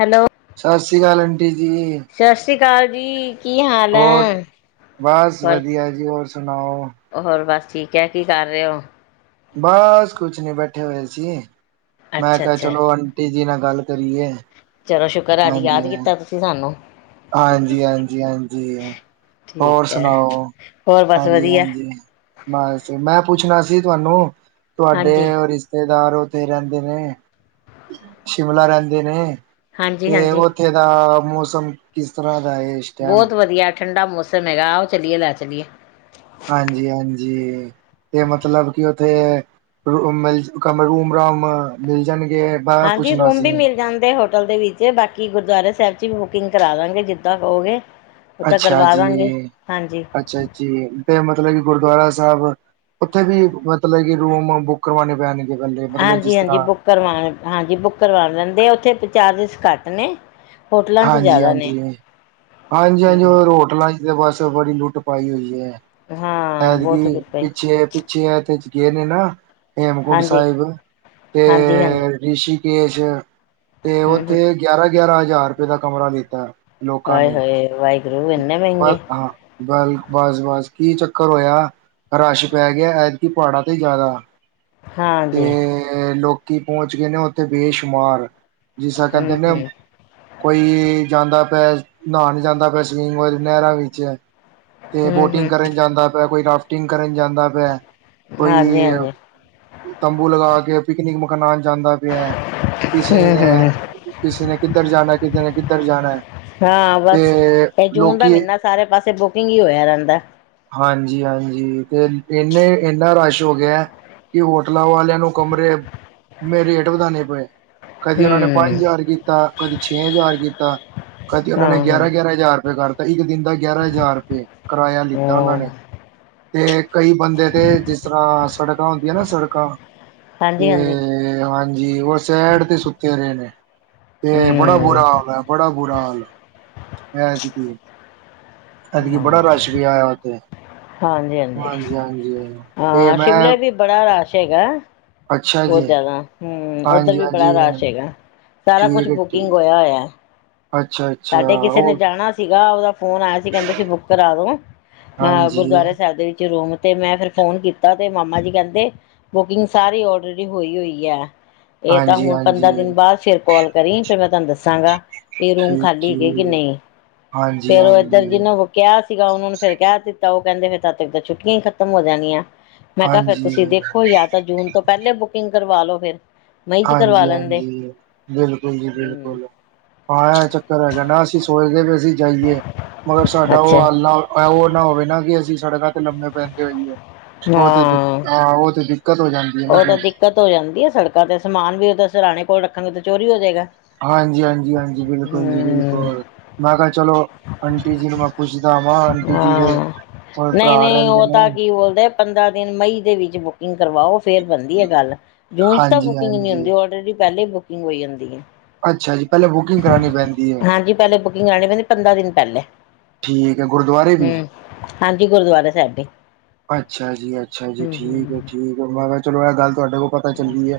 Hello! ਸਸ ਸ੍ਰੀ ਅਕਾਲ, ਅੰਟੀ ਜੀ। ਸਸ ਸ੍ਰੀ ਅਕਾਲ ਜੀ। ਕੀ ਹਾਲ ਹੋਰ, ਹੈ ਬਸ ਹੋਰ ਵਧੀਆ ਜੀ, ਹੋਰ ਸੁਣਾਓ? ਹੋਰ ਬਸ ਠੀਕ ਐ, ਕੀ ਕਰ ਰਹੇ ਓ? ਬਸ ਕੁਛ ਨੀ ਬੈਠੇ ਹੋਏ ਸੀ। ਮੈਂ ਅੱਛਾ ਕਿਹਾ ਅੱਛਾ ਚਲੋ ਅੰ ਟੀ ਜੀ ਨਾਲ ਗੱਲ ਕਰੀਏ। ਚਲੋ ਸ਼ੁਕਰ ਅੱਜ ਹਾਂਜੀ ਯਾਦ ਕੀਤਾ ਤੁਸੀਂ ਸਾਨੂੰ। ਹਾਂਜੀ, ਹਾਂਜੀ, ਹਾਂਜੀ ਹੋਰ ਠੀਕ ਹੈ ਸੁਣਾਓ, ਹੋਰ ਬਸ ਹਾਂਜੀ- ਵਧੀਆ ਹਾਂਜੀ। ਬਸ ਜੀ, ਮੈਂ ਪੁੱਛਣਾ ਸੀ ਤੁਹਾਨੂੰ, ਹਾਂਜੀ ਤੁਹਾਡੇ ਓ ਰਿਸ਼ ਤੇਦਾਰ ਉੱਥੇ ਰਹਿੰਦੇ ਨੇ, ਸ਼ਿਮਲਾ ਰਹਿੰਦੇ ਨੇ, ਹਾਂਜੀ ਤੇ ਹਾਂਜੀ ਉਥੇ ਇਥੇਦਾ ਮੌਸਮ ਕਿਸ ਤਰ੍ਹਾਂਹ ਦਾ ਹੈ ਟਾਈਮ ਬਹੁਤ ਵਧੀਆ ਠੰਡਾ ਮੌਸਮ ਹੈਗਾ, ਆ ਔ ਚੱਲੀਏ ਲੈ ਚਲੀਏ ਹਾਂਜੀ ਹਾਂਜੀ ਤੇ ਮਤਲਬ ਕਿ ਉੱਥੇ ਰ ਮ ਰੂਮ ਰਾਮ ਮਿਲ ਜਾਣਗੇ ਏ ਬਾਰੇ ਹਾਂਜੀ ਪੁੱਛਣਾ ਰੂਮ ਵੀ ਸੀ ਮਿਲ ਜਾਂਦੇ ਹੋ ਹੋਟਲ ਦੇ ਵਿੱਚ ਏ, ਤੇ ਬਾਕੀ ਗੁਰਦੁਆਰੇ ਸਾਹਿਬ ਚ ਵੀ ਬੁਕਿੰਗ ਕਰਾ ਦਾਂਗੇ ਜਿੱਦਾਂ ਕਹੋਗੇ ਉਹ ਤਾਂ ਅੱਛਾ ਕਰਵਾ ਦਾਂਗੇ ਜੀ, ਹਾਂਜੀ ਅੱਛਾ ਜੀ, ਤੇ ਮਤਲਬ ਕਿ ਗੁਰਦੁਆਰਾ ਸਾਹਿਬ, ਉੱਥੇ ਵੀ ਮਤਲਬ ਕਿ ਰੂਮ ਬੁੱਕ ਕਰਵਾਣੇ ਪੈਣੇ ਹਾਂਜੀ ਹਾਂਜੀ ਬੁੱਕ ਕਰਵਾਉਣ ਹਾਂਜੀ ਬੁੱਕ ਕਰਵਾ ਲੈਂਦੇ, ਉੱਥੇ ਚਾਰਜਿਸ ਘੱਟ ਨੇ ਹੋਟਲਾਂ 'ਚ ਹਾਂਜੀ ਜ਼ਿਆਦਾ ਨੇ ਹਾਂਜੀ ਹਾਂਜੀ ਹਾਂਜੀ ਹੂੰ ਉਹ ਰੋਡ ਹੋਟਲਾਂ ਤੇ ਬਸ ਬੜੀ ਲੁੱਟ ਪਾਈ ਹੋਈ ਹੈ, ਹਾਂ ਬਹੁਤ ਐਦਕੀ ਰੁਪਏ ਪਿੱਛੇ ਪਿਛੇ ਐ ਤੇ ਗਏ ਨੇ ਨਾ ਹੇਮਕੁੰਡ ਹਾਂਜੀ। ਸਾਹਿਬ, ਤੇ ਹਾਂਜੀ-ਹਾਂਜੀ ਰਿਸ਼ੀਕੇਸ਼, ਤੇ ਹੂੰ-ਹੂੰ ਉੱਥੇ ਗਿਆਰਾਂਹ ਗਿਆਰਾਂਹ ਹਜ਼ਾਰ ਰੁਪਏ ਦਾ ਕਮਰਾ ਲਿੱਤਾ ਹਾਏ ਹਾਏ ਵਾਹਿਗੁਰੂ ਇਨੇ ਵੇ ਬਸ ਹਾਂ ਬਲ ਬਸ ਬਸ ਕੀ ਚੱਕਰ ਹੋਇਆ, ਰਸ਼ ਪੈ ਗਿਆ ਐਤਕੀ ਪਹਾੜਾਂ ਤੇ ਹੀ ਜਾਣਾ ਹਾਂਜੀ ਤੇ ਲੋਕੀ ਪਹੁੰਚ ਗਏ ਨੇ ਉੱਥੇ ਬੇਸ਼ੁਮਾਰ, ਜਿਸ ਤਰਹ ਕਹਿੰਦੇ ਨੇ ਹੂੰ-ਹੂੰ, ਕੋਈ ਜਾਂਦਾ ਪਿਆ ਨਹਾਨ ਜਾਂਦਾ ਪਿਆ, ਸਵੀਮਿੰਗ ਹੋ ਨਹਿਰਾਂ ਵਿੱਚ ਤੇ ਬੋਟਿੰਗ ਹੂੰ-ਹੂੰ ਕਰਨ ਜਾਂਦਾ ਪਯਾ, ਕੋਈ ਰਾਫਟਿੰਗ ਕਰਨ ਜਾਂਦਾ ਪਯਾ ਕੋਈ ਹਾਂਜੀ-ਹਾਂਜੀ ਤੰਬੂ ਲਗਾ ਕੇ ਪਿਕਨਿਕ ਮਕਾਨ ਜਾਂਦਾ ਪਯਾ ਐ, ਕਿਸੇ ਨੇ ਹੂੰ-ਹੂੰ ਕਿਸੀ ਨੇ ਕਿੱਧਰ ਜਾਣਾ, ਕਿਸੀ ਨੇ ਕਿੱਧਰ ਜਾਣਾ ਹਾਂ ਬਸ ਤੇ ਇਹ ਜੂਨ ਦਾ ਲੋਕੀ ਮਹੀਨਾ ਸਾਰੇ ਪਾਸੇ ਬੁਕਿੰਗ ਹੀ ਹੋਇਆ ਰਹਿੰਦਾ ਹਾਂਜੀ ਹਾਂਜੀ ਤੇ ਇੰਨੇ ਇੰਨਾ ਰਸ਼ ਹੋ ਗਿਆ ਕਿ ਹੋਟਲਾਂ ਵਾਲਿਆਂ ਨੂੰ ਕਮਰੇ ਮੇ ਰੇਟ ਵਧਾਣੇ ਪਏ ਕਦੀ ਉਹਨਾਂ ਨੇ ਪੰਜ ਹੂੰ ਹਜ਼ਾਰ ਕੀਤਾ, ਕਦੀ ਛੇ ਹਜ਼ਾਰ ਕੀਤਾ ਕਦੀ ਉਹਨਾਂ ਨੇ ਹਾਂ-ਹਾਂ। ਗਿਆਰਹ ਗਿਆਰਹ ਹਜ਼ਾਰ ਰੁਪਏ ਕਰਤਾ ਤਾਂ ਇੱਕ ਦਿਨ ਦਾ ਗਿਆਰਾਂਹ ਹਜ਼ਾਰ ਰੁਪਏ ਕਿਰਾਇਆ ਲਿੱਤਾ ਉਹਨਾਂ ਹਾਂ ਨੇ ਤੇ ਕਈ ਬੰਦੇ ਤੇ ਜਿਸ ਤਰ੍ਹਾਂਹ ਸੜਕਾਂ ਹੂ ਹੁੰਦੀਆਂ ਨਾ ਸੜਕਾਂ, ਹਾਂਜੀ-ਹਾਂਜੀ ਤੇ ਹਾਂਜੀ ਜੀ ਉਹ ਸੈਈਡ ਤੇ ਸੁੱਤੇ ਰਹੇ ਨੇ, ਤੇ ਬੜਾ ਬੁਰਾ ਹੂੰ ਹਾਲ ਐ ਬੜਾ ਬੁਰਾ ਬੁਰਾ ਹਾਲ ਐ ਹਾਂ ਬੜਾ ਰਸ਼ ਵੀ ਆਇਆ ਉਥੇ, ਹਾਂਜੀ-ਹਾਂਜੀ। ਹਾਂਜੀ ਹਾਂਜੀ ਤੇ ਹਾਂ ਮੈਂ ਸ਼ਿਮਲੇ ਵੀ ਬੜਾ ਰਸ਼ ਹੈਗਾ, ਅੱਛਾ ਜੀ, ਬਹੁਤ ਜਿਆਦਾ ਹੂ ਉੱਧਰ ਵੀ ਹਾਂਜੀ-ਹਾਂਜੀ, ਬੜਾ ਰਸ਼ ਹੈਗਾ ਸਾਰਾ ਕੁਛ ਬੁਕਿੰਗ ਹੋਇਆ ਹੋਇਆ ਅੱਛਾ ਅ ਸਾਡੇ ਕਿਸੇ ਨੇ ਜਾਣਾ ਸੀਗਾ ਉਹਦਾ ਫੋਨ ਆਇਆ ਸੀ, ਕਹਿੰਦਾ ਸੀ ਬੁੱਕ ਕਰਾਦੋ ਅਹ ਹਾਂਜੀ, ਗੁਰਦੁਆਰਾ ਸਾਹਿਬ ਦੇ ਵਿੱਚ ਰੂਮ ਤੇ ਮੈਂ ਫਿਰ ਫੋਨ ਕੀਤਾ ਤੇ ਮਾਮਾ ਜੀ ਕਹਿੰਦੇ, ਬੁਕਿੰਗ ਸਾਰੀ ਆਲਰੇਡੀ ਹੋਈ ਹੋਈ ਹੈ ਇਹ ਤਾਂ ਹੁਣ ਪੰਦਰਾਂ ਹਾਂਜੀ-ਹਾਂਜੀ, ਦਿਨ ਬਾਅਦ ਫੇਰ ਕਾਲ ਕਰੀ, ਫੇਰ ਮੈਂ ਤੁਹਾਨੂੰ ਦੱਸਾਂਗਾ ਵੀ ਰੂਮ ਖਾਲੀ ਹੈਗੀ ਐ ਕਿ ਠੀਕ-ਠੀਕ, ਨਹੀਂ, ਫੇਰ ਉਹ ਏਧਰ ਹਾਂਜੀ-ਹਾਂਜੀ। ਜਿਹਨਾ ਕਿਹਾ ਸੀਗਾ ਉਹਨਾਂ ਨੂੰ ਫਿਰ ਕਹਿ ਦਿੱਤਾ, ਉਹ ਕਹਿੰਦੇ ਫਿਰ ਤਦ ਤੱਕ ਤਾਂ ਛੁੱਟੀਆਂ ਹੀ ਖਤਮ ਹੋ ਜਾਣੀਆਂ ਮੈਂ ਕਿਹਾ ਫੇਰ ਹਾਂਜੀ, ਤੁਸੀਂ ਦੇਖੋ ਯਾ ਤਾਂ ਜੂਨ ਤੋਂ ਪਹਿਲੇ ਬੁਕਿੰਗ ਕਰਵਾ ਲੋ ਫੇਰ ਮਈ ਚ ਕਰਵਾ ਹਾਂਜੀ ਲੈਂਦੇ। ਹਾਂਜੀ ਬਿਲਕੁਲ ਜੀ ਹੂੰ, ਬਿਲਕੁਲ। ਹਾਂ ਐ ਚੱਕਰ ਹੈਗਾ ਨਾ ਅਸੀਂ ਸੋਚਦੇ ਵੀ ਅਸੀਂ ਜਾਈਏ, ਮਗਰ ਸਾਡਾ ਉਹ ਅੱਛਾ ਹਾਲ ਨਾ ਐ ਓਨਾ ਹੋਵੇ ਨਾ ਕਿ ਅਸੀਂ ਸੜਕਾਂ ਤੇ ਲੰਮੇ ਪੈਂਦੇ ਹੋਈਏ, ਓ ਤੇ ਹਾਂ ਓ ਤੇ ਦਿੱਕਤ ਹੋ ਜਾਣੀ। ਓ ਤੇ ਦਿੱਕਤ ਹੋ ਜਾਂਦੀ ਐ। ਸੜਕਾਂ ਤੇ ਸਮਾਨ ਵੀ ਓਦੇ ਸਰਾਣੇ ਕੋਲ ਰੱਖਣਗੇ, ਤਾਂ ਚੋਰੀ ਹੋ ਜੇਏਗਾ। ਹਾਂਜੀ-ਹਾਂਜੀ, ਹਾਂਜੀ ਬਿਲਕੁਲ ਜੀ ਬਿਲਕੁਲ। ਮੈਂ ਕੇਯਾ ਚਲੋ ਆਂਟੀ ਜੀ ਨੂੰ ਮੈਂ ਪੁੱਛਦਾ ਵਾਂ, ਆਂਟੀ ਜੀ ਦੇ ਹੋਰ ਭਰਾ ਨਈਂ-ਨਈਂ ਰਹਿੰਦੇ ਓ ਤਾਂ ਨੇ ਕੀ ਬੋਲਦੇ ਪੰਦਰਾਂ ਦਿਨ ਮਈ ਦੇ ਵਿੱਚ ਬੁਕਿੰਗ ਕਰਵਾਓ, ਫੇਰ ਬਣਦੀ ਏ ਗੱਲ। ਜੂਨ ਚ ਤਾਂ ਹਾਂਜੀ ਬੁਕਿੰਗ ਨ ਹੁੰਦੀ, ਹਾਂਜੀ ਔਲਰੇਡੀ ਪੈਲੇਾ ਈ ਬੁਕਿੰਗ ਹੋਈ ਹੁੰਦੀ ਏ। ਅੱਛਾ ਜੀ, ਪੈਲੇ ਹਾਂਜੀ, ਪੈਲੇ ਬੁਕਿੰਗ ਕਰਾਣੀ ਪੈਂਦੀ, ਪੰਦਰਾਂ ਦਿਨ ਪੈਲੇ। ਠੀਕ ਹੈ ਗੁਰਦੁਆਰੇ ਵੀ ਹਾਂਜੀ, ਗੁਰਦੁਆਰਾ ਸੈਬ ਦੀ। ਅੱਛਾ ਜੀ, ਅੱਛਾ ਜੀ, ਹੂੰ ਠੀਕੈ, ਹੂੰ ਠੀਕੈ ਮੈਂ ਕੇਯਾ ਚਲੋ, ਐ ਗੱਲ ਤੁਆਡੇ ਕੋਲ ਪਤਾ ਪਤਾ ਚੱਲੀ ਐ,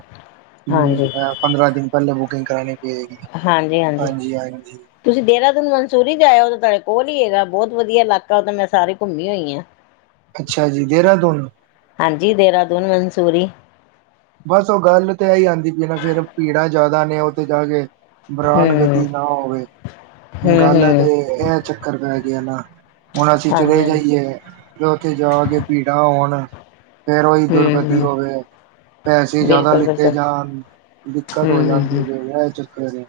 ਹਾਂਜੀ ਹ ਪੰਦਰਾਂ ਦਿਨ ਪੈਲੇ ਬੁਕਿੰਗ ਕਰਾਣੀ ਪਏਗੀ ਹਾਂਜੀ-ਹਾਂਜੀ। ਹਾਂਜੀ ਹਾਂਜੀ ਤੁਸੀਂ ਦੇਹਰਾਦੂਨ ਮਨਸੂਰੀ ਈ ਜਾ ਆਓ ਤਾਂ ਤੁਹਾਡੇ ਕੋਲ ਹੀਈ ਹੈਗਾ ਬਹੁਤ ਵਧੀਆ ਇਲਾਕਾ ਤਾਂ ਮੈਂ ਸਾਰੇ ਘੁੰਮੀ ਹੋਈ ਹਾਂ। ਅੱਛਾ ਜੀ ਦੇਹਰਾਦੂਨ ਹਾਂਜੀ, ਦੇਰਾਦੂਨ, ਮਨਸੂਰੀ ਬਸ, ਓ ਗੱਲ ਤਾਂ ਐਈ ਆਂਦੀ ਪਈ ਨਾ ਫੇਰ ਭੀੜਾਂ ਜਾਦਾ ਨੇ ਓਥੇ ਜਾ ਕੇ ਹੂੰ ਬਰਾਨਗਤੀ ਨਾ ਹੋਵੇ, ਹੂੰ ਗੱਲ ਹੂੰ ਤੇ ਐ ਚੱਕਰ ਪੈ ਗੇਆ ਨਾ ਹੋਨ, ਅਸੀਂ ਹਾਂਜੀ ਚਲੇ ਹਾਂਜੀ ਜਾਈਏਤੇ ਓਥੇ ਜਾ ਕੇ ਭੀੜਾਂ ਹੋਣ ਫੇਰ ਓਈ ਹੂੰ ਦੁਰਗਤੀ ਹੂੰ ਹੋਵੇ। ਪੈਸੇ ਜਾਦਾ ਬਿਲਕੁਲ ਲਿੱਤੇ ਬਿਲਕੁਲ ਜਾਣ ਦਿੱਕਤ ਹੂੰ ਹੋ ਹੂੰ ਹੂੰ ਜਾਂਦੀ ਐ। ਐ ਚੱਕ ਦੇ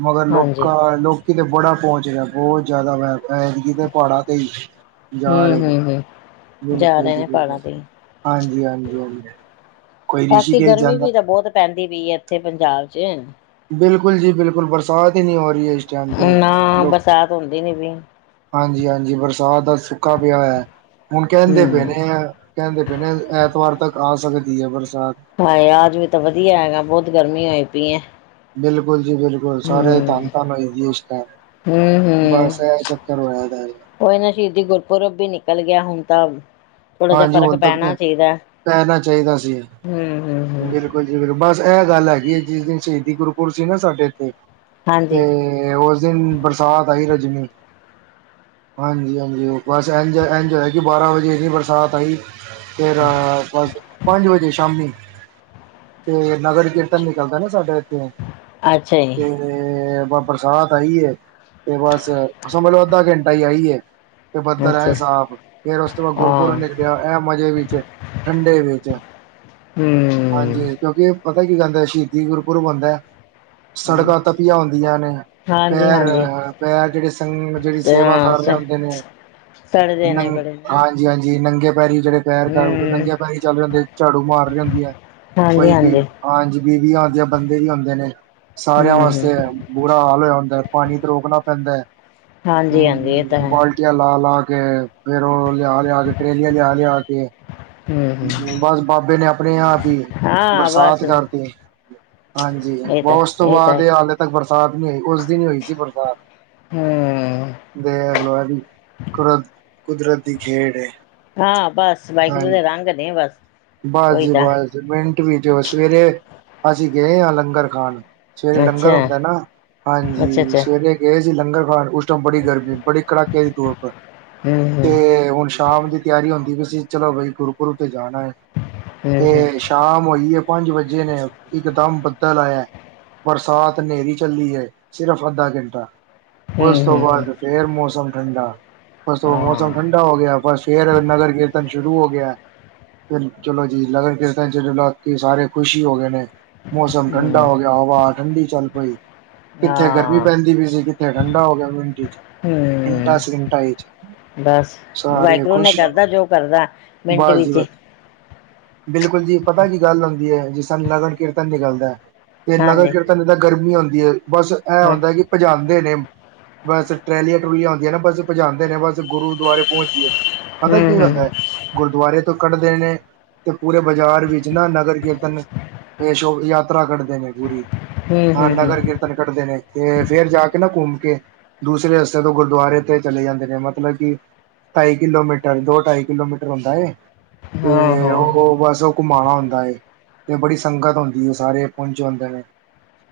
ਮਗਰ ਹਾਂਜੀ ਲੋਕਾ ਲੋਕੀ ਤੇ ਬੜਾ ਪੋਂਚ ਰੇਯਾ, ਬਹੁਤ ਜਿਆਦਾ ਮੈਂ ਐਦਕਿ ਤੇ ਪਾਂੜਾਂ ਤੇ ਈ ਜਾ ਹੂੰ ਰੇਨੇ, ਹੂੰ ਹੂੰ ਜਾ ਬਿਲਕੁਲ ਰਹੇ ਜੀ ਨੇ ਬਿਲਕੁਲ। ਪਹਾੜਾਂ ਤੇ ਹਾਂਜੀ, ਹਾਂਜੀ, ਹਾਂਜੀ। ਕੋਈ ਬਾਕੀ ਰਿਸ਼ੀਕੇਸ਼ ਗਰਮੀ ਜਾਂਦਾ ਵੀ ਤਾਂ ਬੋਤ ਪੈਂਦੀ ਪਈ ਐ, ਐਥੇ ਪੰਜਾਬ ਚ ਬਿਲਕੁਲ ਜੀ ਬਿਲਕੁਲ ਬਰਸਾਤ ਈ ਨੀਂ ਹੋ ਰੀਏ, ਇਸ ਟਾਈਮ ਤੇ ਨਾ ਲੋਕ ਬਰਸਾਤ ਹੁੰਦੀ ਨੀ ਪਈ ਹਾਂਜੀ-ਹਾਂਜੀ, ਬਰਸਾਤ ਦਾ ਸੁੱਕਾ ਪੇਆ ਹੋਐ। ਹੁਨ, ਕੈਂਦੇ ਪਏ ਨੇ ਹੂੰ ਐ ਕੈਂਦੇ ਪਏ ਨੇ ਐਤਵਾਰ ਤੱਕ ਆ ਸਕਦੀ ਏ ਬਰਸਾਤ। ਹਾਂਏ! ਆਜਵੇ ਤਾਂ ਵਧੀਆ ਹੈਗਾ, ਬੋਤ ਗਰਮੀ ਹੋ ਪਈਏ। ਬਿਲਕੁਲ ਜੀ ਬਿਲਕੁਲ। ਸਾਰੇਆਂ ਦੀ ਧੰਨ-ਧੰਨ ਹੋਈ ਦੀਏ ਏਸ ਹਮ ਟੈਮ ਬਸ, ਐ ਚੱਕਰ ਹੋਇਆ ਦੈ। ਓਈ ਨਾ ਸ਼ਹੀਦੀ ਗੁਰਪੁਰਬ ਵੀ ਨਿਕਲ ਗੇਆ ਹੁਣ ਤਾਂ ਥੋੜਾ ਜਿਹਾ ਹਾਂਜੀ, ਫ਼ਰਕ ਹੁਨ ਤੱਕ ਪੈਂ ਪੈਣਾ ਚਾਹੀਦਾ ਜਾਣਾ ਚਾਈਦਾ ਸੀ। ਹਮ ਹਮ ਹਮ ਬਿਲਕੁਲ ਬਸ, ਐ ਗੱਲ ਹੈਗੀ ਜਿਸ ਦਿਨ ਸ਼ਹੀਦੀ ਗੁਰੂਪੁਰਬ ਸੀ ਨਾ ਸਾਡੇ ਏਥੇ ਤੇ ਹਾਂਜੀ ਤੇ ਓਸ ਦਿਨ ਬਰਸਾਤ ਆਈ, ਰਜਮੀ। ਹਾਂਜੀ-ਹਾਂਜੀ ਬਸ ਐ ਐਜ ਹੋਯਾ ਕੇ ਬਾਰਾਂ ਵੱਜੇ ਏਨੀ ਬਰਸ ਸਾਤ ਆਈ, ਫੇਰ ਪੰਜ ਵਜੇ ਸ਼ਾਮੀ ਤੇ ਨਗਰ ਕੀਰਤਨ ਨਿਕਲਦੈ ਨਾ ਸਾਡੇ ਏਥੇ ਅੱਛਾ ਜੀ ਤੇ ਤੇ ਬਰਸਾਤ ਆਈਏ, ਤੇ ਬਸ ਸਮਝ ਲੋ ਅੱਧਾ ਘੰਟਾ ਈ ਆਈਏ। ਤੇ ਬੱਦਲ ਐ ਅੱਛਾ ਸਾਫ ਫੇਰ ਓਸ ਤੋਂ ਬਾਦ ਗੁਰ ਪੂਰਾ ਹਾਂ ਨਿਕਲੇਆ, ਐ ਮਜ਼ੇ ਵਿੱਚ ਠੰਡੇ ਦੇ ਵਿੱਚ ਹਮ ਹਾਂਜੀ, ਕਿਉਂਕਿ ਪਤਾ ਕੀ ਗੱਲ ਏ, ਸ਼ਹੀਦੀ ਗੁਰਪੁਰਬ ਹੁੰਦੈ ਸੜਕਾਂ ਤਪੀਆਂ ਹੁੰਦੀਆਂ ਨੇ ਹਾਂਜੀ ਪੈਰ, ਹਾਂਜੀ ਆਏ ਹਾਏ! ਪੈਰ ਜੇੜੇ ਸੰਗ ਜੇੜੀ ਸੇਵਾ ਕਰ ਰੇ ਹੁੰਦੇ ਨੇ ਸੜ ਦੇਣੇਨੇ ਨੰ ਬੜੇ। ਹਾਂਜੀ, ਹਾਂਜੀ ਨੰਗੇ ਪੈਰੀ ਜਿਹੜੇ ਪੈਰ ਕਰ ਹਮ ਨੰਗਿਆਂ ਪੈਰੀ ਚੱਲ ਜਾਂਦੀ ਝਾੜੂ ਮਾਰਹੀ ਹਦੀ ਹੈ ਹਾਂਜੀ ਕੋਈ ਵੀ ਹਾਂਜੀ ਹਾਂਜੀ ਬੀਬੀ ਆਣ ਆ ਬੰਦੇ ਵੀ ਹੁਂਦੇ ਨੇ। ਸਾਰਿਆਂ ਹਮ ਹਮ ਵਾਸਤੇ ਬੁਰਾ ਹਾਲ ਹੋਇਆ ਹੁੰਦਾ, ਪਾਣੀ ਤੇ ਰੋਕਣਾ ਪੈਂਦਾ ਏ। ਹਾਂਜੀ ਹਮ ਹਾਂਜੀ ਇਹ ਤਾਂ ਹ ਬ ਹੈ [unintelligible] ਜਿ ਲਾ ਲਾ ਕੇ ਫੇਰ ਉਹ ਲਿਆ ਲਿਆ ਕੇ ਟ੍ਰੇਲੀਆਂ ਲਿਆ ਲਿਆ ਕੇ ਹਮ ਹਮ ਬਸ ਬਾਬੇ ਨੇ ਆਪਣੇ ਆਪ ਹੀ ਹਾਂ ਬਰਸਾਤ ਬਸ ਕਰਤੀ। ਹਾਂਜੀ, ਇਹ ਤਾਂ ਉਸ ਤੋਂ ਬਾਅਦ ਤਾਂ ਇਹ ਹਾਲੇ ਤੱਕ ਬਰਸਾਤ ਨੀ ਹੋਈ ਉਸ ਦਿਨ ਹੋਈ ਸੀ ਬਰਸਾਤ। ਹਮ। [unintelligible] ਦੇ ਅਵ ਕੁ ਕੁਦਰਤੀ ਦੀ ਖੇਡ ਏ। ਹਾਂ, ਬਸ ਵਾਹਿਗੁਰੂ ਦੇ ਰੰਗ ਨੇ ਬਸ। ਬਸ ਉਹੀ ਜੀ ਤਾਂ ਬਸ ਮਿੰਟ ਵਿੱਚ ਸਵੇਰੇ ਅਸੀਂ ਗਏ ਹਾਂ ਲੰਗਰ ਖਾਣ ਸਵੇਰੇ ਲੰਗਰ ਅੱਛਾ, ਹੁੰਦਾ ਨਾ ਹਾਂਜੀ ਅੱਛਾ-ਅੱਛਾ, ਸਵੇਰੇ ਗਏ ਸੀ ਲੰਗਰ ਖਾਣ ਉਸ ਟਾਈਮ ਬੜੀ ਗਰਮੀ ਬੜੀ ਕੜਾਕੇ ਦੀ ਧੁੱਪ ਹੂੰ-ਹੂੰ, ਤੇ ਹੁਣ ਸ਼ਾਮ ਦੀ ਤਿਆਰੀ ਹੁੰਦੀ ਵੀ ਸੀ ਚਲੋ ਬਾਈ ਗੁਰੂਕੁਰੂ ਤੇ ਜਾਣਾ ਏ। ਹੂੰ-ਹੂੰ, ਤੇ ਸ਼ਾਮ ਹੋਈਏ ਪੰਜ ਵਜੇ ਨੇ ਇਕ ਦਮ ਬੱਦਲ ਆਇਆ। ਬਰਸਾਤ ਹਨੇਰੀ ਚੱਲੀ ਏ ਸਿਰਫ਼ ਅੱਧਾ ਘੰਟਾ। ਉਸ ਤੋਂ ਹੂੰ-ਹੂੰ, ਬਾਅਦ ਫੇਰ ਮੌਸਮ ਠੰਡਾ ਉਸ ਤੋਂ ਬਾਅਦ ਮੌਸਮ ਹਾਂ, ਠੰਡਾ ਹੋ ਗਿਆ ਬਸ ਫੇਰ ਨਗਰ ਕੀਰਤਨ ਸ਼ੁਰੂ ਹੋ ਗਿਆ। ਫਿਰ ਚਲੋ ਜੀ ਨਗਰ ਕੀਰਤਨ ਚੱਲ ਕੇ ਸਾਰੇ ਖੁਸ਼ ਹੀ ਹੋ ਗਏ ਨੇ। ਮੌਸਮ ਠੰਡਾ ਹੂੰ, ਹੋ ਗਿਆ ਹਵਾ ਠੰਡੀ ਚੱਲ ਪਈ। ਕਿੱਥੇ ਗਰਮੀ ਹਾਂ, ਪੈਂਦੀ ਵੀ ਸੀ ਕਿੱਥੇ ਠੰਡਾ ਹੋ ਗਿਆ ਮਿੰਟ ਚ ਮਿੰਟਾਂ ਹੂੰ, ਸਕਿੰਟਾਂ ਚ। ਬਸ ਸਾਰੇ ਵਾਹਿਗੁਰੂ ਨੇ ਖੁਸ਼ ਕਰਦਾ ਜੋ ਕਰਦਾ ਮਿੰਟ ਬਸ ਜੀ ਵਿੱਚ। ਬਸ ਬਿਲਕੁਲ ਜੀ ਪਤਾ ਕੀ ਗੱਲ ਹੁੰਦੀ ਏ ਜਿਸ ਤਰਾਂ ਨਗਰ ਕੀਰਤਨ ਨਿਕਲਦਾ ਤੇ ਨਗਰ ਹਾਂਜੀ, ਕੀਰਤਨ ਗਰਮੀ ਹੋਦੀ ਹੈ ਬਸ ਐ ਹਾਂ, ਹੁੰਦਾ ਕਿ ਭਜਾਦੇ ਨੇ। ਬਸ ਟਰੈਲੀਆਂ ਟਰੂਲੀਆਂ ਹੁੰਦੀਆਂ ਨਾ ਬਸ ਭਜਾਂਦੇ ਨੇ ਬਸ ਗੁਰੂਦੁਆਰੇ ਪਹੁੰਚੀਏ। ਪਤਾ ਕੀ ਹੂੰ-ਹੂੰ, ਹੁੰਦਾ ਏ ਗੁਰਦੁਆਰੇ ਤੋਂ ਕੱਢ ਨੇ ਤੇ ਪੂਰੇ ਬਾਜ਼ਾਰ ਵਿੱਚ ਨਾ ਨਗਰ ਕੀਰਤਨ ਇਹ ਸ਼ੋਭ ਯਾਤਰਾ ਕਰਦੇ ਨੇ ਪੂਰੀ ਹਾਂ ਹੂੰ-ਹੂੰ, ਨਗਰ ਕੀ ਕੱਢਦੇ ਨੇ ਤੇ ਫੇਰ ਜਾ ਕੇ ਨਾ ਘੁੰਮ ਕੇ ਦੂਸਰੇ ਰਸਤੇ ਤੋਂ ਗੁਰਦੁਆਰੇ ਤੇ ਚਲੇ ਜਾਂਦੇ ਨੇ ਮਤਲਬ ਕਿ ਢਾਈ ਕਿਲੋਮੀਟਰ ਦੋ ਢਾਈ ਕਿਲੋਮੀਟਰ ਹੁੰਦਾ ਏ ਹਾਂ-ਹਾਂ, ਹੂੰ-ਹੂੰ, ਤੇ ਹਾਂ ਉਹ -ਉਹ ਬਸ ਘੁੰਮਾਣਾ ਹੁੰਦਾ ਏ ਤੇ ਬੜੀ ਸੰਗਤ ਹੁੰਦੀ ਇਹ ਸਾਰੇ ਪੁਹੰਚੇ ਹੁੰਦੇ ਨੇ।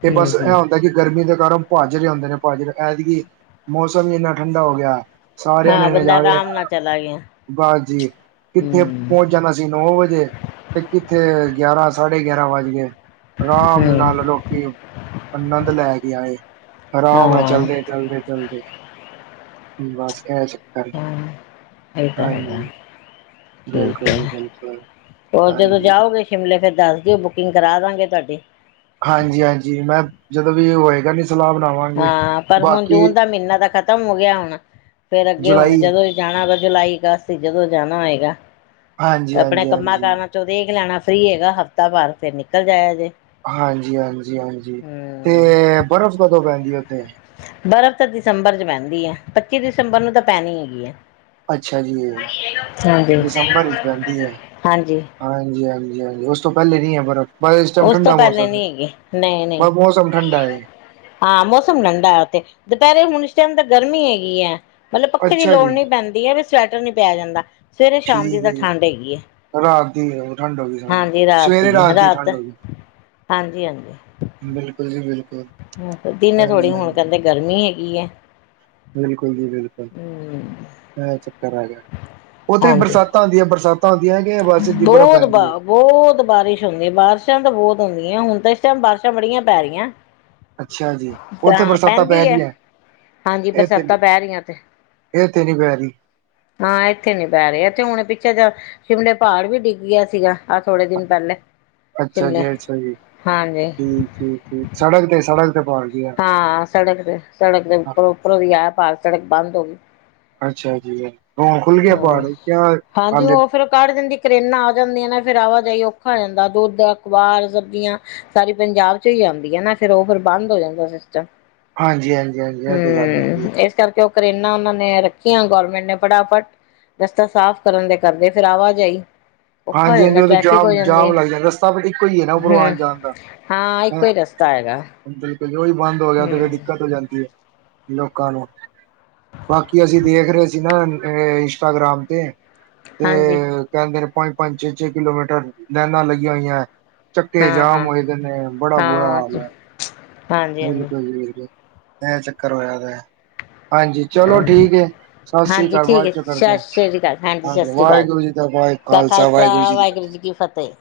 ਤੇ ਇਹ ਹਾਂ, ਹੂੰ, ਬਸ ਇਹ ਹੂੰ, ਹੁੰਦਾ ਕਿ ਗਰਮੀ ਦੇ ਕਾਰਨ ਭਜ ਰਹੇ ਹੁੰਦੇ ਨੇ ਭਾਜਰ ਐਤਕਿ ਮੌਸਮ ਵੀ ਇੰਨਾ ਠੰਡਾ ਹੋ ਗਿਆ। ਹਾਂ, ਬੰਦਾ ਆਰਾਮ ਨਾਲ ਚਲਾ ਗਿਆ। ਬਾਸ ਜੀ ਕਿੱਥੇ ਹੂੰ, ਪਹੁੰਚ ਜਾਂਣਾ ਸੀ ਨੌ ਵਜੇ ਤੇ ਕਿੱਥੇ ਗਿਆਰਾਂ ਸਾਢੇ ਗਿਆਰਾਂ ਵੱਜ ਗਏ। ਆਰਾਮ ਹੂੰ, ਨਾਲ ਲੋਕੀ ਆਨੰਦ ਲੈ ਕੇ ਆਏ ਆਰਾਮ ਨਾਲ ਹਾਂ, ਚਲਦੇ, ਚਲਦੇ, ਚਲਦੇ। ਬਸ ਇਹ ਚੱਕਰ ਫਿਲਦਾ ਹੈਗਾ। ਹਾਂਜੀ ਠੀਕ ਬਿਲਕੁਲ ਹੈ। ਜੀ ਬਿਲਕੁਲ। ਹੋਰ ਜਦੋਂ ਹਾਂਜੀ ਜਾਓਗੇ ਸ਼ਿਮਲੇ ਫੇਰ ਦੱਸ ਦਿਓ, ਬੁਕਿੰਗ ਕਰਾ ਦਾਂਗੇ ਤੁਹਾਡੀ। ਹਾਂਜੀ ਹਾਂਜੀ ਮੈਂ ਜਦੋਂ ਵੀ ਹੋਏਗਾ ਨੀ ਸਲਾਹ ਬਣਾ ਹਾਂ ਪਰ ਹੁਣ ਜੂਨ ਦਾ ਮਹੀਨਾ ਤਾਂ ਖਤਮ ਹੋ ਗਿਆ ਹੁਣ ਫੇਰ ਅੱਗੇ ਹੁਣ ਜੁਲਾਈ ਜਦੋਂ ਜਾਣਾ ਹੋਏਗਾ ਜੁਲਾਈ ਅਗਸਤ ਜਦੋਂ ਜਾਣਾ ਹੋਏਗਾ ਹਾਂਜੀ ਆਪਣੇ ਹਾਂਜੀ ਕੰਮਾਂ ਹਾਂਜੀ ਕਾਰਾਂ ਦੇਖ ਲੈਣਾ ਸਰੀ ਹੈਗਾ ਹਫ਼ਤਾ ਭਾਰ ਫੇਰ ਨਿਕਲ ਜਾਇਆ ਜੇ। ਹਾਂਜੀ ਹਾਂਜੀ ਹਾਂਜੀ ਤੇ ਹਮ ਬਰਫ਼ ਕਦੋਂ ਪੈਂਦੀ ਹੈ ਉੱਥੇ। ਬਰਫ਼ ਤਾਂ ਦਸੰਬਰ ਚ ਪੈਂਦੀ ਹੈ ਪੱਚੀ ਦਸੰਬਰ ਨੂੰ ਤਾਂ ਪੈਣੀ ਹੈਗੀ ਹੈ। ਅੱਛਾ ਜੀ ਹਾਂਜੀ ਦਸੰਬਰ ਵਿੱਚ ਪੈਂਦੀ ਹੈ। ਹਾਂਜੀ ਹਾਂਜੀ ਹਾਂਜੀ ਹਾਂਜੀ ਉਸ ਤੋਂ ਪਹਿਲੇ ਨੀ ਹੈ ਬਰਫ਼। ਬਸ ਇਸ ਟਾਈਮ ਉਸ ਤੋਂ ਠੰਡਾ ਪਹਿਲੇ ਮੌਸਮ ਹੈ ਨੀ ਹੈਗੀ ਨਹੀਂ ਨਹੀਂ ਬਸ ਮੌਸਮ ਠੰਡਾ ਹੈ। ਹਾਂ ਮੌਸਮ ਠੰਡਾ ਹੈ ਉੱਥੇ ਦੁਪਹਿਰੇ ਹੁਣ ਇਸ ਟਾਈਮ ਤਾਂ ਗਰਮੀ ਹੈਗੀ ਹੈ। ਮਤਲਬ ਪੱਖੇ ਦੀ ਅੱਛਾ ਲੋੜ ਜੀ, ਨੀ ਪੈਂਦੀ ਐਵੀ ਸਵੈਟਰ ਨੀ ਪੈ ਜਾਂਦਾ ਸਵੇਰੇ ਠੀਕ ਸ਼ਾਮ ਦੀ ਤਾਂ ਹੈ ਜੀ ਠੰਡ ਹੈਗੀ ਹੈ। ਰਾਤ ਦੀ ਠੰਡ ਹੋ ਗਈ ਸਵੇਰੇ ਰਾਤ ਦੀ ਠੰਢ ਹੋ ਗਈ ਹਾਂਜੀ- ਹਾਂਜੀ। ਬਿਲਕੁਲ ਜੀ ਬਿਲਕੁਲ। ਦਿਨੇ ਥੋੜ੍ਹੀ ਹਾਂਜੀ, ਹੁਣ ਹਾਂਜੀ ਕਹਿੰਦੇ ਗਰਮੀ ਹੈਗੀ ਹੈ। ਬਿਲਕੁਲ ਜੀ ਬਿਲਕੁਲ ਹਮ ਇਹ ਚੱਕਰ ਹੈਗਾ ਉੱਥੇ ਵੀ ਹਾਂਜੀ ਬਰਸਾਤਾਂ ਆਉਂਦੀਆਂ ਬਰਸਾਤ। ਸਿਧੀ ਬਰਫ ਬਹੁਤ ਬ ਪੈਂਦੀ ਹੈ। ਬਹੁਤ ਬਾਰਿਸ਼ ਹੁੰਦੀ ਬਾਰਿਸ਼ਾਂ ਤਾਂ ਬਹੁਤ ਹੁੰਦੀਆਂ ਹੁਣ ਤਾਂ ਇਸ ਟਾਈਮ ਬਾਰਿਸ਼ਾਂ ਬੜੀਆਂ ਪੈ ਰਹੀਆਂ। ਅੱਛਾ ਜੀ ਉੱਥੇ ਤਾਂ ਬਰਸਾਤਾਂ ਪੈ ਪੈਂਦੀ ਹੈ ਰਹੀਆਂ। ਹਾਂਜੀ ਬਰਸਾਤਾਂ ਪੈ ਰਹੀਆਂ ਐਥੇ। ਇਥੋਂ ਨੀ ਪੈ ਰਹੀ। ਹਾਂ ਇੱਥੇ ਨੀ ਪੈ ਰਹੀ ਇੱਥੇ ਹੁਣ ਪਿੱਛੇ ਜਾ। ਸ਼ਿਮਲੇ ਪਹਾੜ ਵੀ ਡਿੱਗ ਗਿਆ ਸੀਗਾ ਆਹ ਥੋੜੇ ਦਿਨ ਪਹਿਲੇ। ਅੱਛਾ ਸ਼ਿਮਲੇ ਜੀ ਅੱਛਾ ਜੀ ਹਾਂਜੀ ਠੀਕ ਏ ਠੀਕ ਸੜਕ ਤੇ ਸੜਕ ਤੇ ਪਹਾੜ ਗਿਰਆ। ਹਾਂ ਸੜਕ ਤੇ ਸੜਕ ਦੇ ਉੱਪਰੋਂ ਉੱਪਰੋਂ ਦੀ ਆਯਾ ਪਹਾੜ ਸੜਕ ਬੰਦ ਹੋ ਗਈ। ਅੱਛਾ ਜੀ ਹੁਣ ਖੁੱਲ ਗਿਆ ਪਹਾੜ ਯਾ ਹਾਲੇ। ਫਿਰ ਉਹ ਕੱਢ ਦਿੰਦੀ ਕਰੇਨਾ ਆ ਜਾਂਦੀਆਂ ਨਾ ਫਿਰ ਆਵਾਜਾਈ ਔਖਾ ਆ ਜਾਂਦਾ ਦੁੱਧ ਅਖਬਾਰ ਸਬਜ਼ੀਆਂ। ਸਾਰੀ ਪੰਜਾਬ ਚ ਹੀ ਆਉਦੀ ਹੈ ਨਾ ਫਿਰ ਉਹ ਫਿਰ ਬੰਦ ਹੋ ਜਾਂਦਾ ਸਿਸਟਮ। ਹਾਂਜੀ ਹਾਂਜੀ ਹਾਂਜੀ ਇਹ ਤੇ ਗੱਲ ਹੈਗੀ। ਹਮ ਇਸ ਕਰਕੇ ਉਹ ਕਰੇਨਾ ਉਹਨਾਂ ਨੇ ਰੱਖੀਆਂ ਗੌਰਮੈਂਟ ਨੇ ਫਟਾਫਟ। ਰਸਤਾ ਸਾਫ ਕਰਨ ਦੇ ਕਰਦੇ ਫੇਿਰ ਆਵਾਜਾਈ। ਔਖਾ ਹੋ ਹਾਂਜੀ ਹਾਂਜੀ ਜਾਂਦਾ ਉਹ ਤਾਂ ਟ੍ਰੈਫਿਕ ਹੋ ਜਾਮ ਜਾਂਦੀ ਜਾਮ ਹੈ ਲੱਗ ਜਾਂਦਾ ਰਸਤਾ ਬ ਇੱਕੋ ਹੀ ਹੈ ਨਾ ਉਪਰੋ ਹਮ ਆਣ ਜਾਣ ਦਾ। ਹਾਂ ਇੱਕੋ ਹੀ ਰਸਤਾ ਹੈਗਾ ਬਿਲਕੁਲ ਜੇ ਅੋਹੀ ਬੰਦ ਹੋ ਗਿਆ ਤੇ ਫਿਰ ਹਮ ਦਿੱਕਤ ਹੋ ਜਾਂਦੀ ਹੈ ਲੋਕਾਂ ਨੂੰ। ਬਾਕੀ ਅਸੀਂ ਦੇਖ ਰਹੇ ਸੀ ਨਾ ਇੰਸਟਾਗ੍ਰਾਮ ਤੇ। ਤੇ ਹਾਂਜੀ ਕਹਿੰਦੇ ਨੇ ਪੰਜ ਪੰਜ ਛੇ ਛੇ ਕਿਲੋਮੀਟਰ ਲਾਈਨਾਂ ਲੱਗੀਆਂ ਹੋਈਆਂ। ਚੱਕੇ ਹਾਂ ਜਾਮ ਹਾਂ ਹੋਏ ਦੇ ਨੇ ਬੜਾ ਬੁਰਾ ਹਾਂ ਹਾਲ ਹੈ। ਹਾਂਜੀ ਹਾਂਜੀ ਬਿਲਕੁਲ ਜੀ ਬਿਲਕੁਲ ਐ ਚੱਕਰ ਹੋਆ ਦਾ। ਹਾਂਜੀ ਚਲੋ ਹਾਂ ਠੀਕ ਹੈ ਸਤਿ ਸ੍ਰੀ ਹਾਂਜੀ ਅਕਾਲ ਠੀਕ ਬਾਅਦ ਹੈ ਚੋਂ ਕਰਦੇ ਸਤਿ ਹਾਂ ਹਾਂਜੀ ਵਾਹਿਗੁਰੂ ਜੀ ਵਾਹਿਗੁਰੂ। ਵਾਹਿਗੁਰੂ ਜੀ ਕਾ ਖਾਲਸਾ ਵਾਹਿਗੁਰੂ ਜੀ ਕੀ ਫਤਿਹ।